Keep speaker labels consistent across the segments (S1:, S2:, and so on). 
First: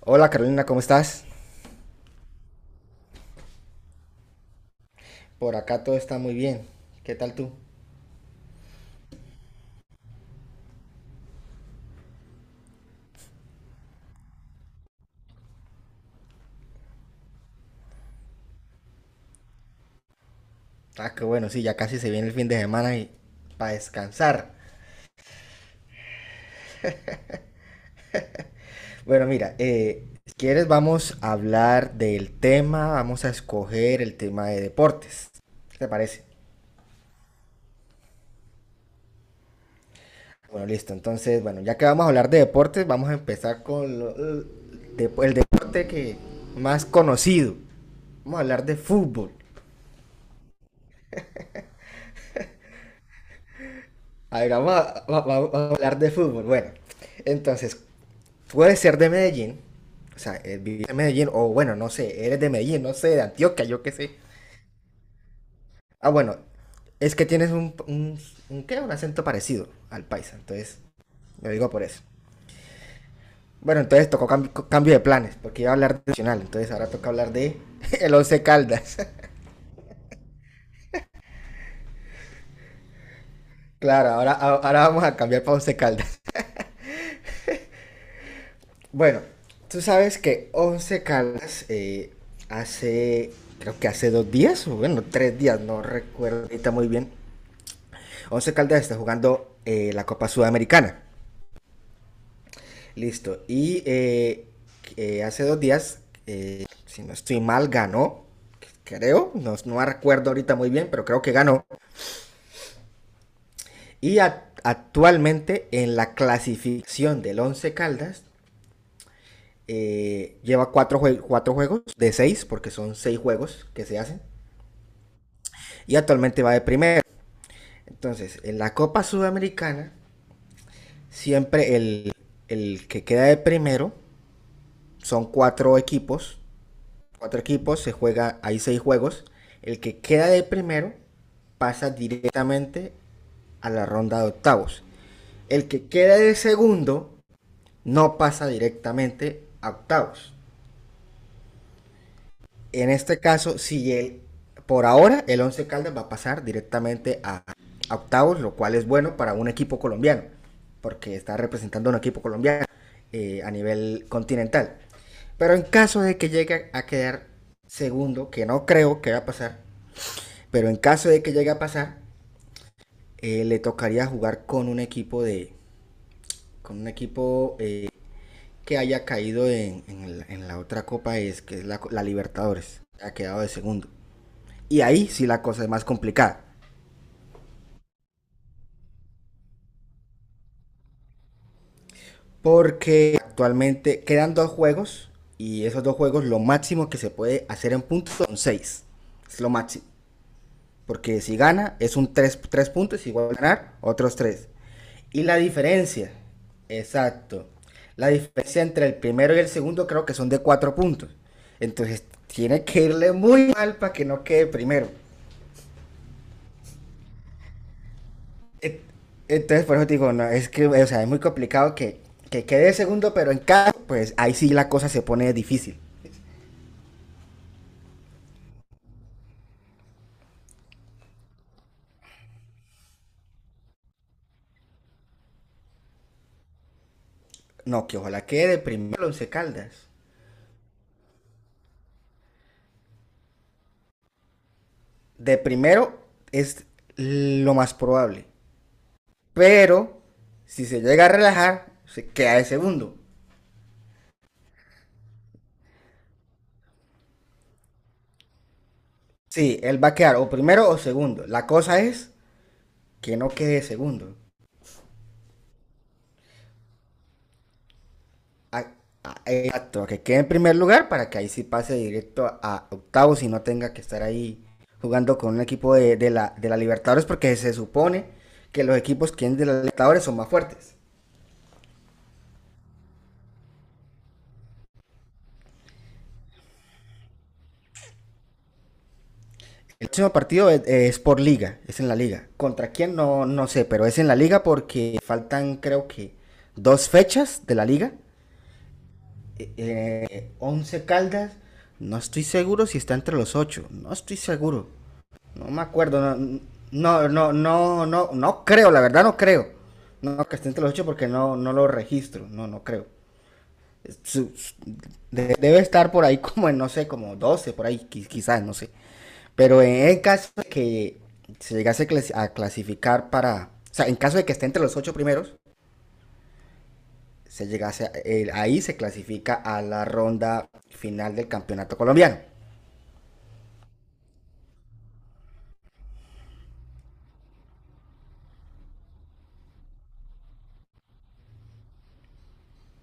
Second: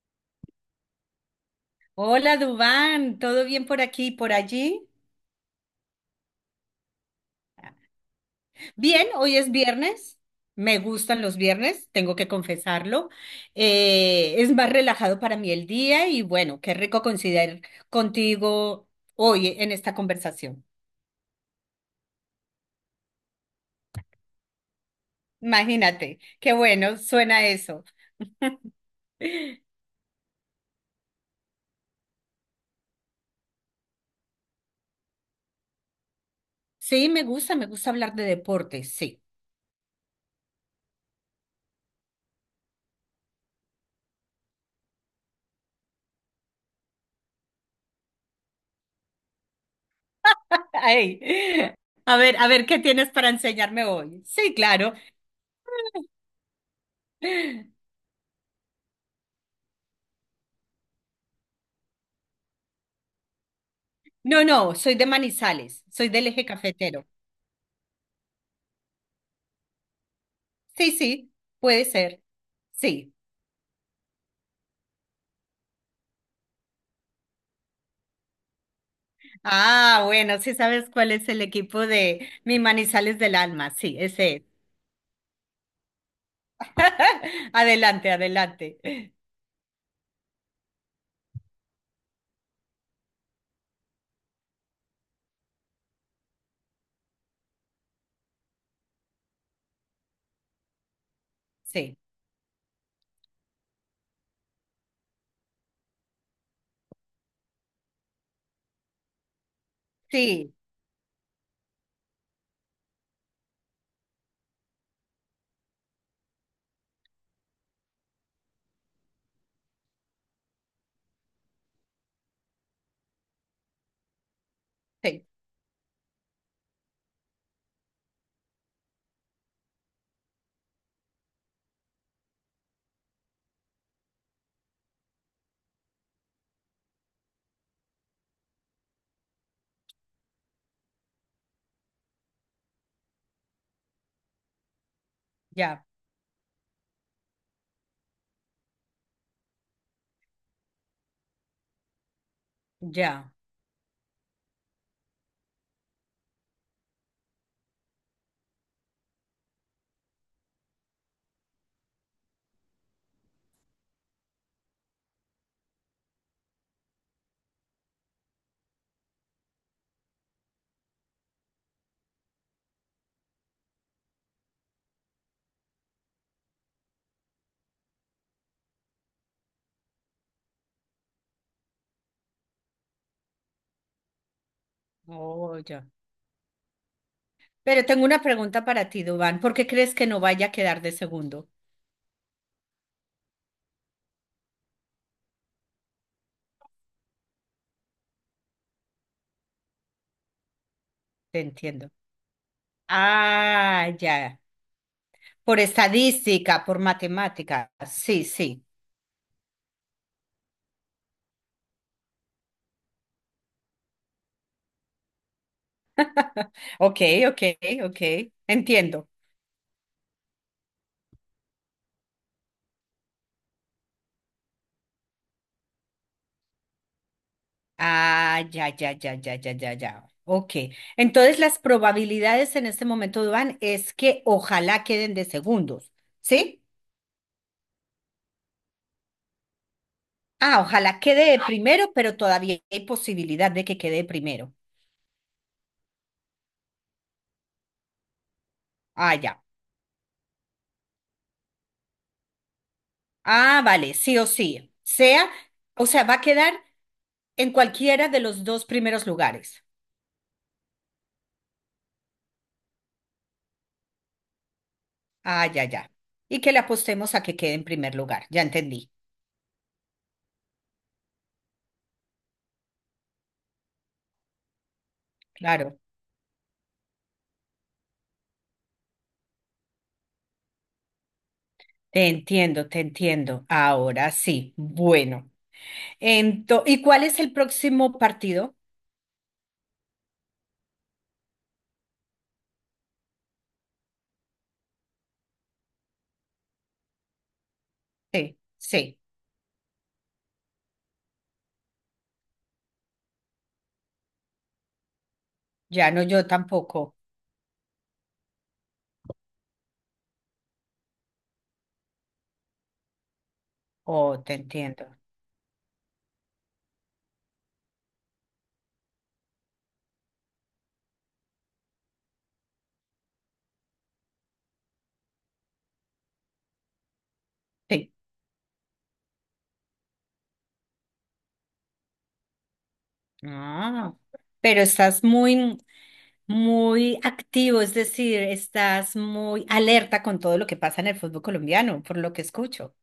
S1: Hola Carolina, ¿cómo estás?
S2: Hola, Dubán, ¿todo bien por aquí y por allí?
S1: Por acá todo está muy bien. ¿Qué tal tú?
S2: Bien, hoy es viernes. Me gustan los viernes, tengo que confesarlo. Es más relajado para mí el día y bueno, qué rico coincidir contigo hoy en esta conversación.
S1: Ah, qué bueno, sí, ya casi se viene el fin de semana y para descansar.
S2: Imagínate, qué bueno, suena eso.
S1: Bueno, mira, si quieres vamos a hablar del tema, vamos a escoger el tema de deportes. ¿Qué te parece?
S2: Sí, me gusta hablar de deportes, sí.
S1: Bueno, listo. Entonces, bueno, ya que vamos a hablar de deportes, vamos a empezar con el el deporte que más conocido. Vamos a hablar de fútbol.
S2: Ay, a ver, a ver, ¿qué tienes para enseñarme hoy?
S1: A ver,
S2: Sí,
S1: vamos
S2: claro.
S1: a, vamos a hablar de fútbol. Bueno, entonces, puede ser de Medellín, o sea, vivir en Medellín, o bueno, no sé, eres de Medellín, no sé, de Antioquia, yo qué sé.
S2: No, no, soy de Manizales, soy
S1: Ah,
S2: del
S1: bueno,
S2: eje cafetero.
S1: es que tienes un ¿qué? Un acento parecido al paisa, entonces,
S2: Sí, sí,
S1: lo digo por
S2: puede
S1: eso.
S2: ser. Sí.
S1: Bueno, entonces tocó cambio de planes, porque iba a hablar de Nacional, entonces ahora toca hablar de el Once Caldas.
S2: Ah, bueno, sí sabes cuál es el equipo de Mi Manizales del Alma. Sí,
S1: Claro, ahora,
S2: ese es.
S1: ahora vamos a cambiar para Once Caldas.
S2: Adelante, adelante.
S1: Bueno, tú sabes que Once Caldas hace, creo que hace dos días, o bueno, tres días, no recuerdo ahorita muy bien, Once Caldas está jugando la Copa Sudamericana.
S2: Sí,
S1: Listo. Y hace dos días, si no estoy mal, ganó. Creo, no, no recuerdo
S2: sí,
S1: ahorita muy bien, pero creo que ganó. Y actualmente en la clasificación del Once Caldas lleva cuatro, jue cuatro, juegos de seis, porque son seis juegos que se hacen,
S2: sí.
S1: y actualmente va de primero. Entonces, en la Copa Sudamericana, siempre el que queda de primero son cuatro equipos. Cuatro equipos, se juega, hay seis juegos. El que queda de primero pasa directamente a la ronda de octavos. El
S2: Ya,
S1: que queda de segundo no pasa directamente a octavos. En este
S2: ya.
S1: caso, si el, por ahora el Once Caldas va a pasar directamente a octavos, lo cual es bueno para un equipo colombiano, porque está representando a un equipo colombiano a nivel continental. Pero en caso de que llegue a quedar segundo, que no creo que va a pasar, pero en caso de que llegue a pasar, le tocaría jugar con un equipo de con un equipo que haya caído en la otra copa es que es la Libertadores ha quedado de segundo. Y ahí sí la
S2: Oh,
S1: cosa es
S2: ya.
S1: más complicada.
S2: Pero tengo una pregunta para ti, Dubán. ¿Por qué crees que no vaya a quedar de segundo?
S1: Porque actualmente quedan dos juegos. Y esos dos juegos, lo máximo que se puede hacer en puntos son seis. Es lo máximo. Porque si
S2: Te
S1: gana,
S2: entiendo.
S1: es un tres puntos. Igual a ganar,
S2: Ah,
S1: otros
S2: ya.
S1: tres. Y la
S2: Por
S1: diferencia.
S2: estadística, por
S1: Exacto.
S2: matemática.
S1: La
S2: Sí,
S1: diferencia
S2: sí.
S1: entre el primero y el segundo creo que son de 4 puntos. Entonces tiene que irle muy mal para que no quede primero.
S2: Ok, ok, ok.
S1: Eh,
S2: Entiendo.
S1: Entonces, por eso te digo, no, es que, o sea, es muy complicado que quede segundo, pero en caso, pues ahí sí la cosa se pone difícil.
S2: Ah, ya, ya, ya, ya, ya, ya, ya. Ok. Entonces las probabilidades en este momento, Duan, es que ojalá queden de segundos, ¿sí?
S1: No, que ojalá quede de primero Once Caldas.
S2: Ah, ojalá quede de primero, pero todavía hay posibilidad de que quede de primero.
S1: De primero es lo más probable.
S2: Ah, ya.
S1: Pero si se llega a relajar, se queda de segundo.
S2: Ah, vale, sí o sí. O sea, va a quedar en cualquiera de los dos primeros
S1: Sí,
S2: lugares.
S1: él va a quedar o primero o segundo. La cosa es que no quede de segundo.
S2: Ah, ya, ya. Y que le apostemos a que quede en primer lugar. Ya
S1: a-
S2: entendí.
S1: Exacto, que quede en primer lugar para que ahí sí pase directo a octavos y no tenga que estar ahí jugando con un equipo
S2: Claro.
S1: de la Libertadores porque se supone que los equipos que vienen de la Libertadores son más fuertes.
S2: Te entiendo, te entiendo. Ahora sí. Bueno. ¿Y cuál es el próximo partido?
S1: El próximo partido es por liga, es en la liga. ¿Contra quién? No, no sé, pero es en la liga porque faltan creo que dos fechas de la liga.
S2: Sí, sí,
S1: 11 Caldas, no estoy seguro si está entre los ocho, no estoy seguro. No me
S2: ya no
S1: acuerdo,
S2: yo tampoco.
S1: no, creo, la verdad no creo. No, que esté entre los ocho porque no, no lo registro, no, no creo.
S2: Oh,
S1: su-
S2: te
S1: su-
S2: entiendo.
S1: Debe estar por ahí como en, no sé, como 12 por ahí, quizás, no sé. Pero en el caso de que se llegase a a clasificar para, o sea, en caso de que esté entre los ocho primeros, se llegase a-
S2: Sí.
S1: el- ahí se clasifica a la ronda final del campeonato colombiano.
S2: Ah, pero estás muy, muy activo, es decir, estás muy alerta con todo lo que pasa en el fútbol colombiano, por lo que escucho.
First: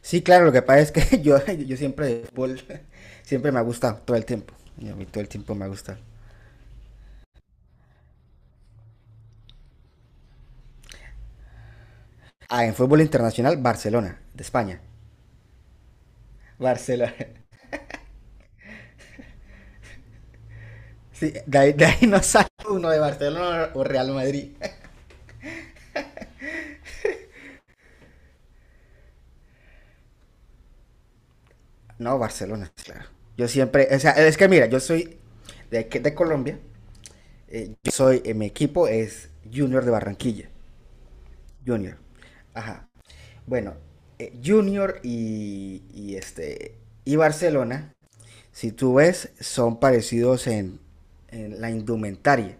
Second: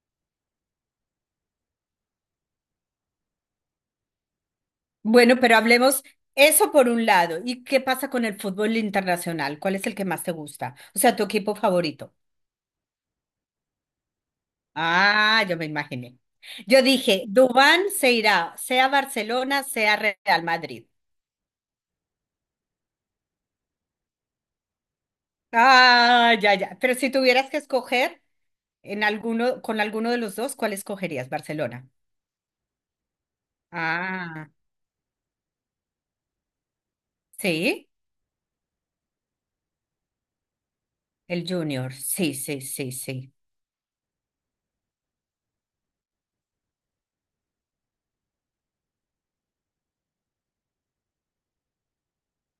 S1: Sí, claro, lo que pasa es que yo siempre, de fútbol, siempre me ha gustado todo el tiempo. Y a mí todo el
S2: Bueno,
S1: tiempo
S2: pero
S1: me ha gustado.
S2: hablemos eso por un lado. ¿Y qué pasa con el fútbol internacional? ¿Cuál es el que más te gusta? O sea, tu equipo favorito.
S1: Ah, en fútbol internacional, Barcelona, de España.
S2: Ah, yo me imaginé. Yo
S1: Barcelona.
S2: dije, Dubán se irá, sea Barcelona, sea Real Madrid.
S1: Sí, de ahí no sale uno de Barcelona o Real Madrid.
S2: Ah, ya, ya. Pero si tuvieras que escoger en alguno, con alguno de los dos, ¿cuál escogerías? Barcelona.
S1: No, Barcelona, sí, claro. Yo siempre, o sea, es que
S2: Ah,
S1: mira, yo soy de, de Colombia.
S2: sí,
S1: Yo soy, mi equipo es Junior de Barranquilla.
S2: el Junior.
S1: Junior.
S2: Sí, sí,
S1: Ajá.
S2: sí, sí.
S1: Bueno, Junior y este y Barcelona. Si tú ves, son parecidos en la indumentaria.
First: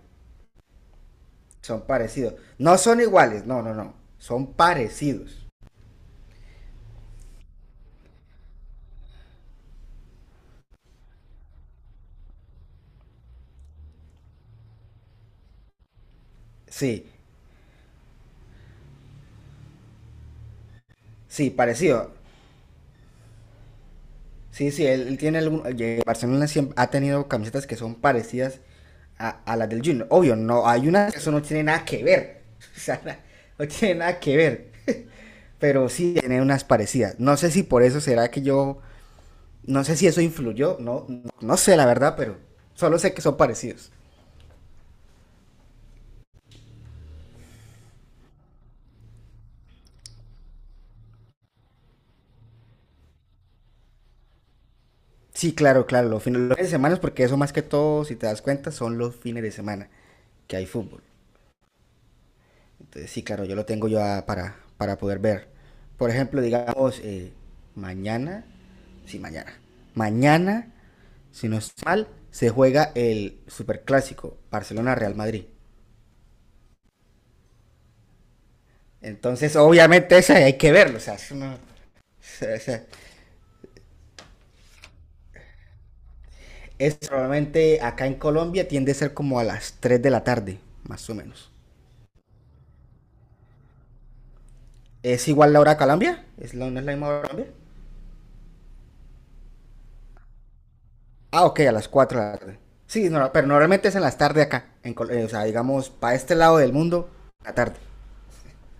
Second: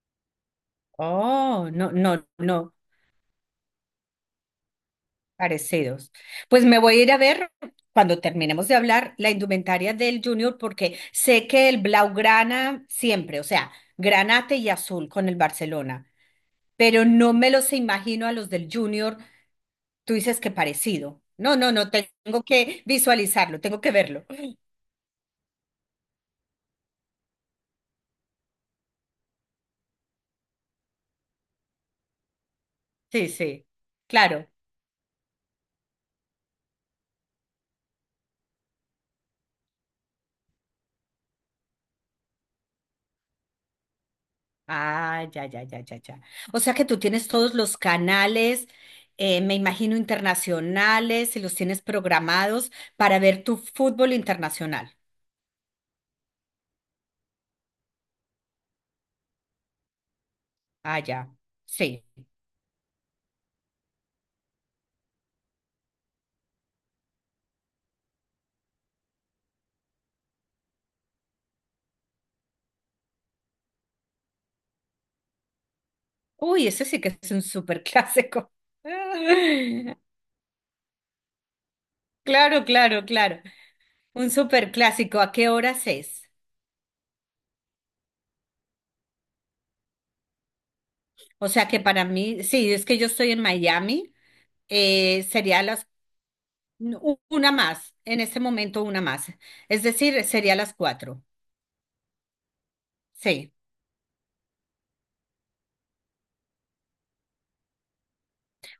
S2: Oh,
S1: Son
S2: no, no,
S1: parecidos.
S2: no,
S1: No son iguales, no, no, no. Son parecidos.
S2: parecidos. Pues me voy a ir a ver cuando terminemos de hablar la indumentaria del Junior porque sé que el Blaugrana siempre, o sea, granate y azul con el Barcelona. Pero
S1: Sí,
S2: no me los imagino a los del Junior. Tú dices que parecido.
S1: sí,
S2: No, no, no,
S1: parecido.
S2: tengo que visualizarlo, tengo que verlo.
S1: Sí, sí, él tiene algún. Oye, Barcelona siempre ha tenido camisetas que son parecidas a las del Junior. Obvio, no, hay unas que eso no tiene nada que ver. O sea,
S2: Sí, sí,
S1: no tiene nada que
S2: claro.
S1: ver. Pero sí tiene unas parecidas. No sé si por eso será que yo. No sé si eso influyó. No, no, no sé la verdad, pero solo sé que son parecidos.
S2: Ah, ya, ya, ya, ya, ya. O sea que tú tienes todos los canales, me imagino internacionales, y los tienes programados para ver tu fútbol internacional.
S1: Sí, claro, claro, los fines de semana, porque eso más que todo, si te das cuenta, son los fines de semana que hay
S2: Ah,
S1: fútbol.
S2: ya, sí.
S1: Entonces, sí, claro, yo lo tengo yo para poder ver. Por ejemplo, digamos, mañana, sí, mañana, si no estoy mal, se juega el superclásico Barcelona-Real Madrid.
S2: Uy, ese sí que es un súper clásico.
S1: Entonces, obviamente, ese hay que verlo, o sea, eso no- o
S2: Claro,
S1: sea,
S2: claro, claro. Un súper clásico. ¿A qué horas es?
S1: es probablemente acá en Colombia tiende a ser como a las 3 de la tarde, más o
S2: O
S1: menos.
S2: sea que para mí, sí, es que yo estoy en Miami,
S1: ¿Es igual la
S2: sería
S1: hora
S2: las
S1: Calambia? ¿Es la, ¿No es la misma hora Calambia?
S2: una más, en este momento una más. Es decir, sería las cuatro.
S1: Ah, ok, a las 4 de la tarde. Sí, no, no, pero
S2: Sí.
S1: normalmente es en las tardes acá. En o sea, digamos, para este lado del mundo, la tarde.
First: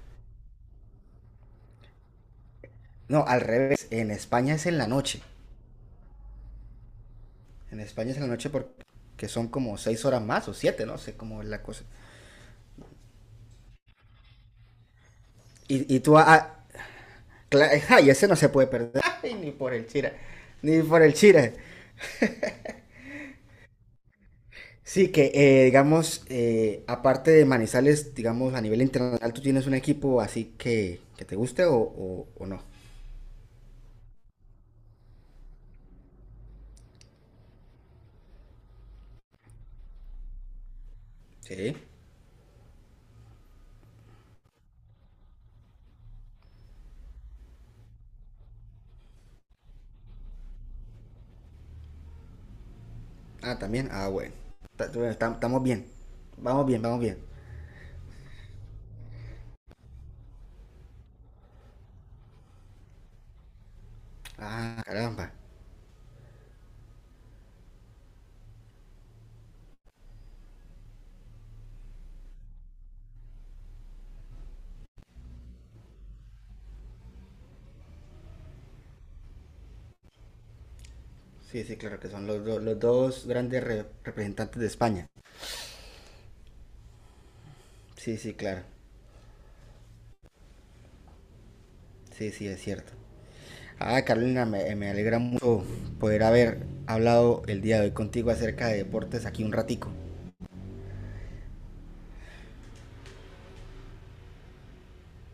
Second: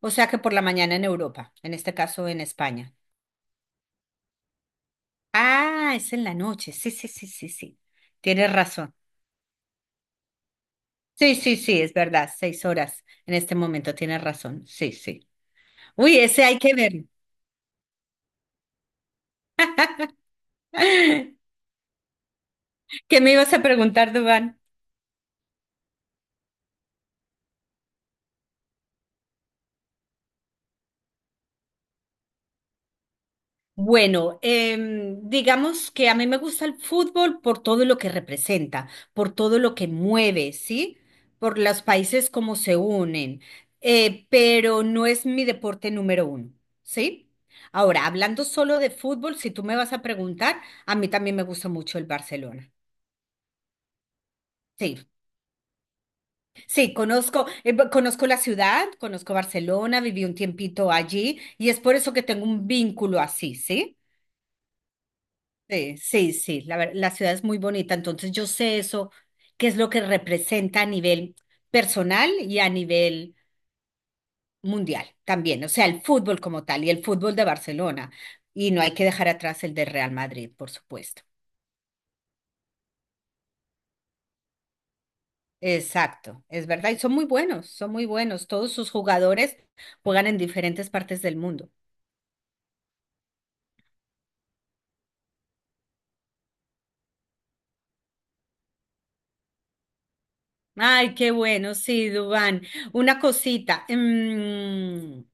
S2: O sea que por la mañana en Europa, en este caso en España.
S1: No, al revés. En España es en la noche.
S2: Ah, es en la noche. Sí, sí, sí, sí,
S1: En
S2: sí.
S1: España es en la noche
S2: Tienes razón.
S1: porque son como 6 horas más o siete, no sé
S2: Sí,
S1: cómo es
S2: sí,
S1: la
S2: sí,
S1: cosa.
S2: es verdad. Seis horas en este momento, tienes razón. Sí, sí.
S1: Y tú.
S2: Uy,
S1: Ah,
S2: ese hay que
S1: ah,
S2: ver.
S1: ay, ese no se puede perder. Ay, ni por el chira. Ni por el chira.
S2: ¿Qué me ibas a preguntar, Dubán?
S1: Sí, que digamos, aparte de Manizales, digamos, a nivel internacional, ¿tú tienes un equipo así que te guste o no?
S2: Bueno, digamos que a mí me gusta el fútbol por todo lo que representa, por todo lo que mueve, ¿sí? Por
S1: Sí.
S2: los países como se unen, pero no es mi deporte número uno, ¿sí? Ahora, hablando solo de fútbol, si tú me vas a preguntar, a mí también me gusta mucho el Barcelona.
S1: Ah, también. Ah, bueno.
S2: Sí,
S1: Estamos bien. Vamos bien,
S2: sí,
S1: vamos bien.
S2: conozco, conozco la ciudad, conozco Barcelona, viví un tiempito allí y es por eso que tengo un vínculo así, ¿sí?
S1: Ah, caramba.
S2: Sí, sí, sí, la ciudad es muy bonita, entonces yo sé eso, qué es lo que representa a nivel personal y a nivel mundial también, o sea, el fútbol como tal y el fútbol de Barcelona, y no hay que dejar atrás el de Real Madrid, por supuesto.
S1: Sí, sí, claro, que son los dos grandes representantes de España.
S2: Exacto, es verdad, y son muy
S1: Sí, sí,
S2: buenos,
S1: claro.
S2: todos sus jugadores juegan en diferentes partes del mundo.
S1: Sí, sí, es cierto. Ah, Carolina, me alegra mucho poder haber hablado el día de hoy contigo acerca de deportes aquí un ratico.
S2: Ay, qué bueno, sí, Dubán. Una cosita.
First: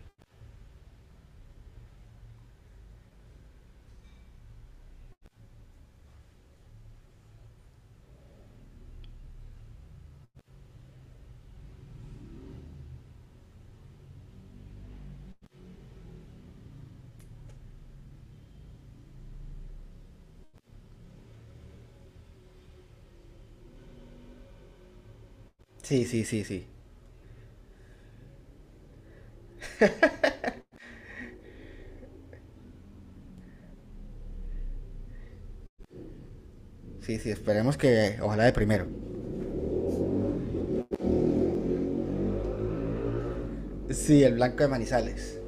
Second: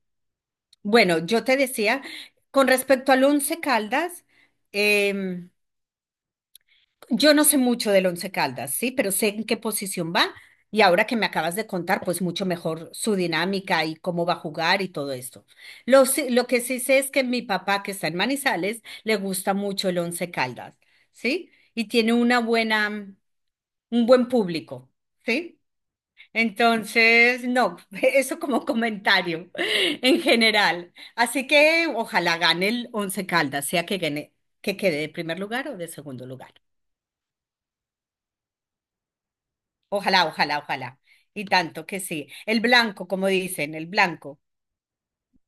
S2: Bueno, yo te decía, con respecto al Once Caldas, em, yo no sé mucho del Once Caldas, sí, pero sé en qué posición va y ahora que me acabas de contar, pues mucho mejor su dinámica y cómo va a jugar y todo esto. Lo que sí sé es que mi papá, que está en Manizales, le gusta mucho el Once Caldas, ¿sí? Y tiene un buen público, ¿sí?
S1: Sí, sí, sí, sí.
S2: Entonces, no, eso como comentario en general. Así que ojalá gane el Once Caldas, sea que gane, que quede de primer lugar o de segundo lugar.
S1: Sí, sí, esperemos que. Ojalá de primero.
S2: Ojalá, ojalá, ojalá. Y tanto que sí. El blanco, como dicen, el
S1: Sí, el
S2: blanco.
S1: blanco de Manizales.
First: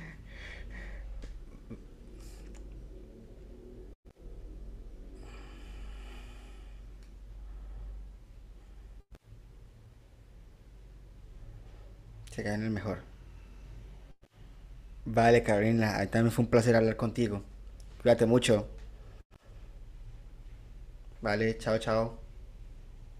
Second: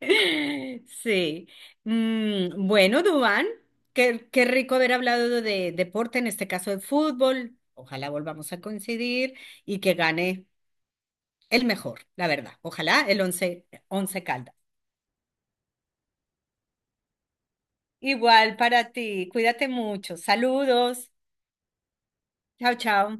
S2: Sí. Bueno, Dubán, qué rico haber hablado de deporte, en este caso de fútbol. Ojalá volvamos a coincidir y que gane el mejor, la
S1: Se cae
S2: verdad.
S1: en el mejor.
S2: Ojalá el Once Caldas.
S1: Vale, Carolina, ahí también fue un placer hablar contigo. Cuídate
S2: Igual
S1: mucho.
S2: para ti. Cuídate mucho. Saludos.
S1: Vale, chao, chao.
S2: Chao, chao.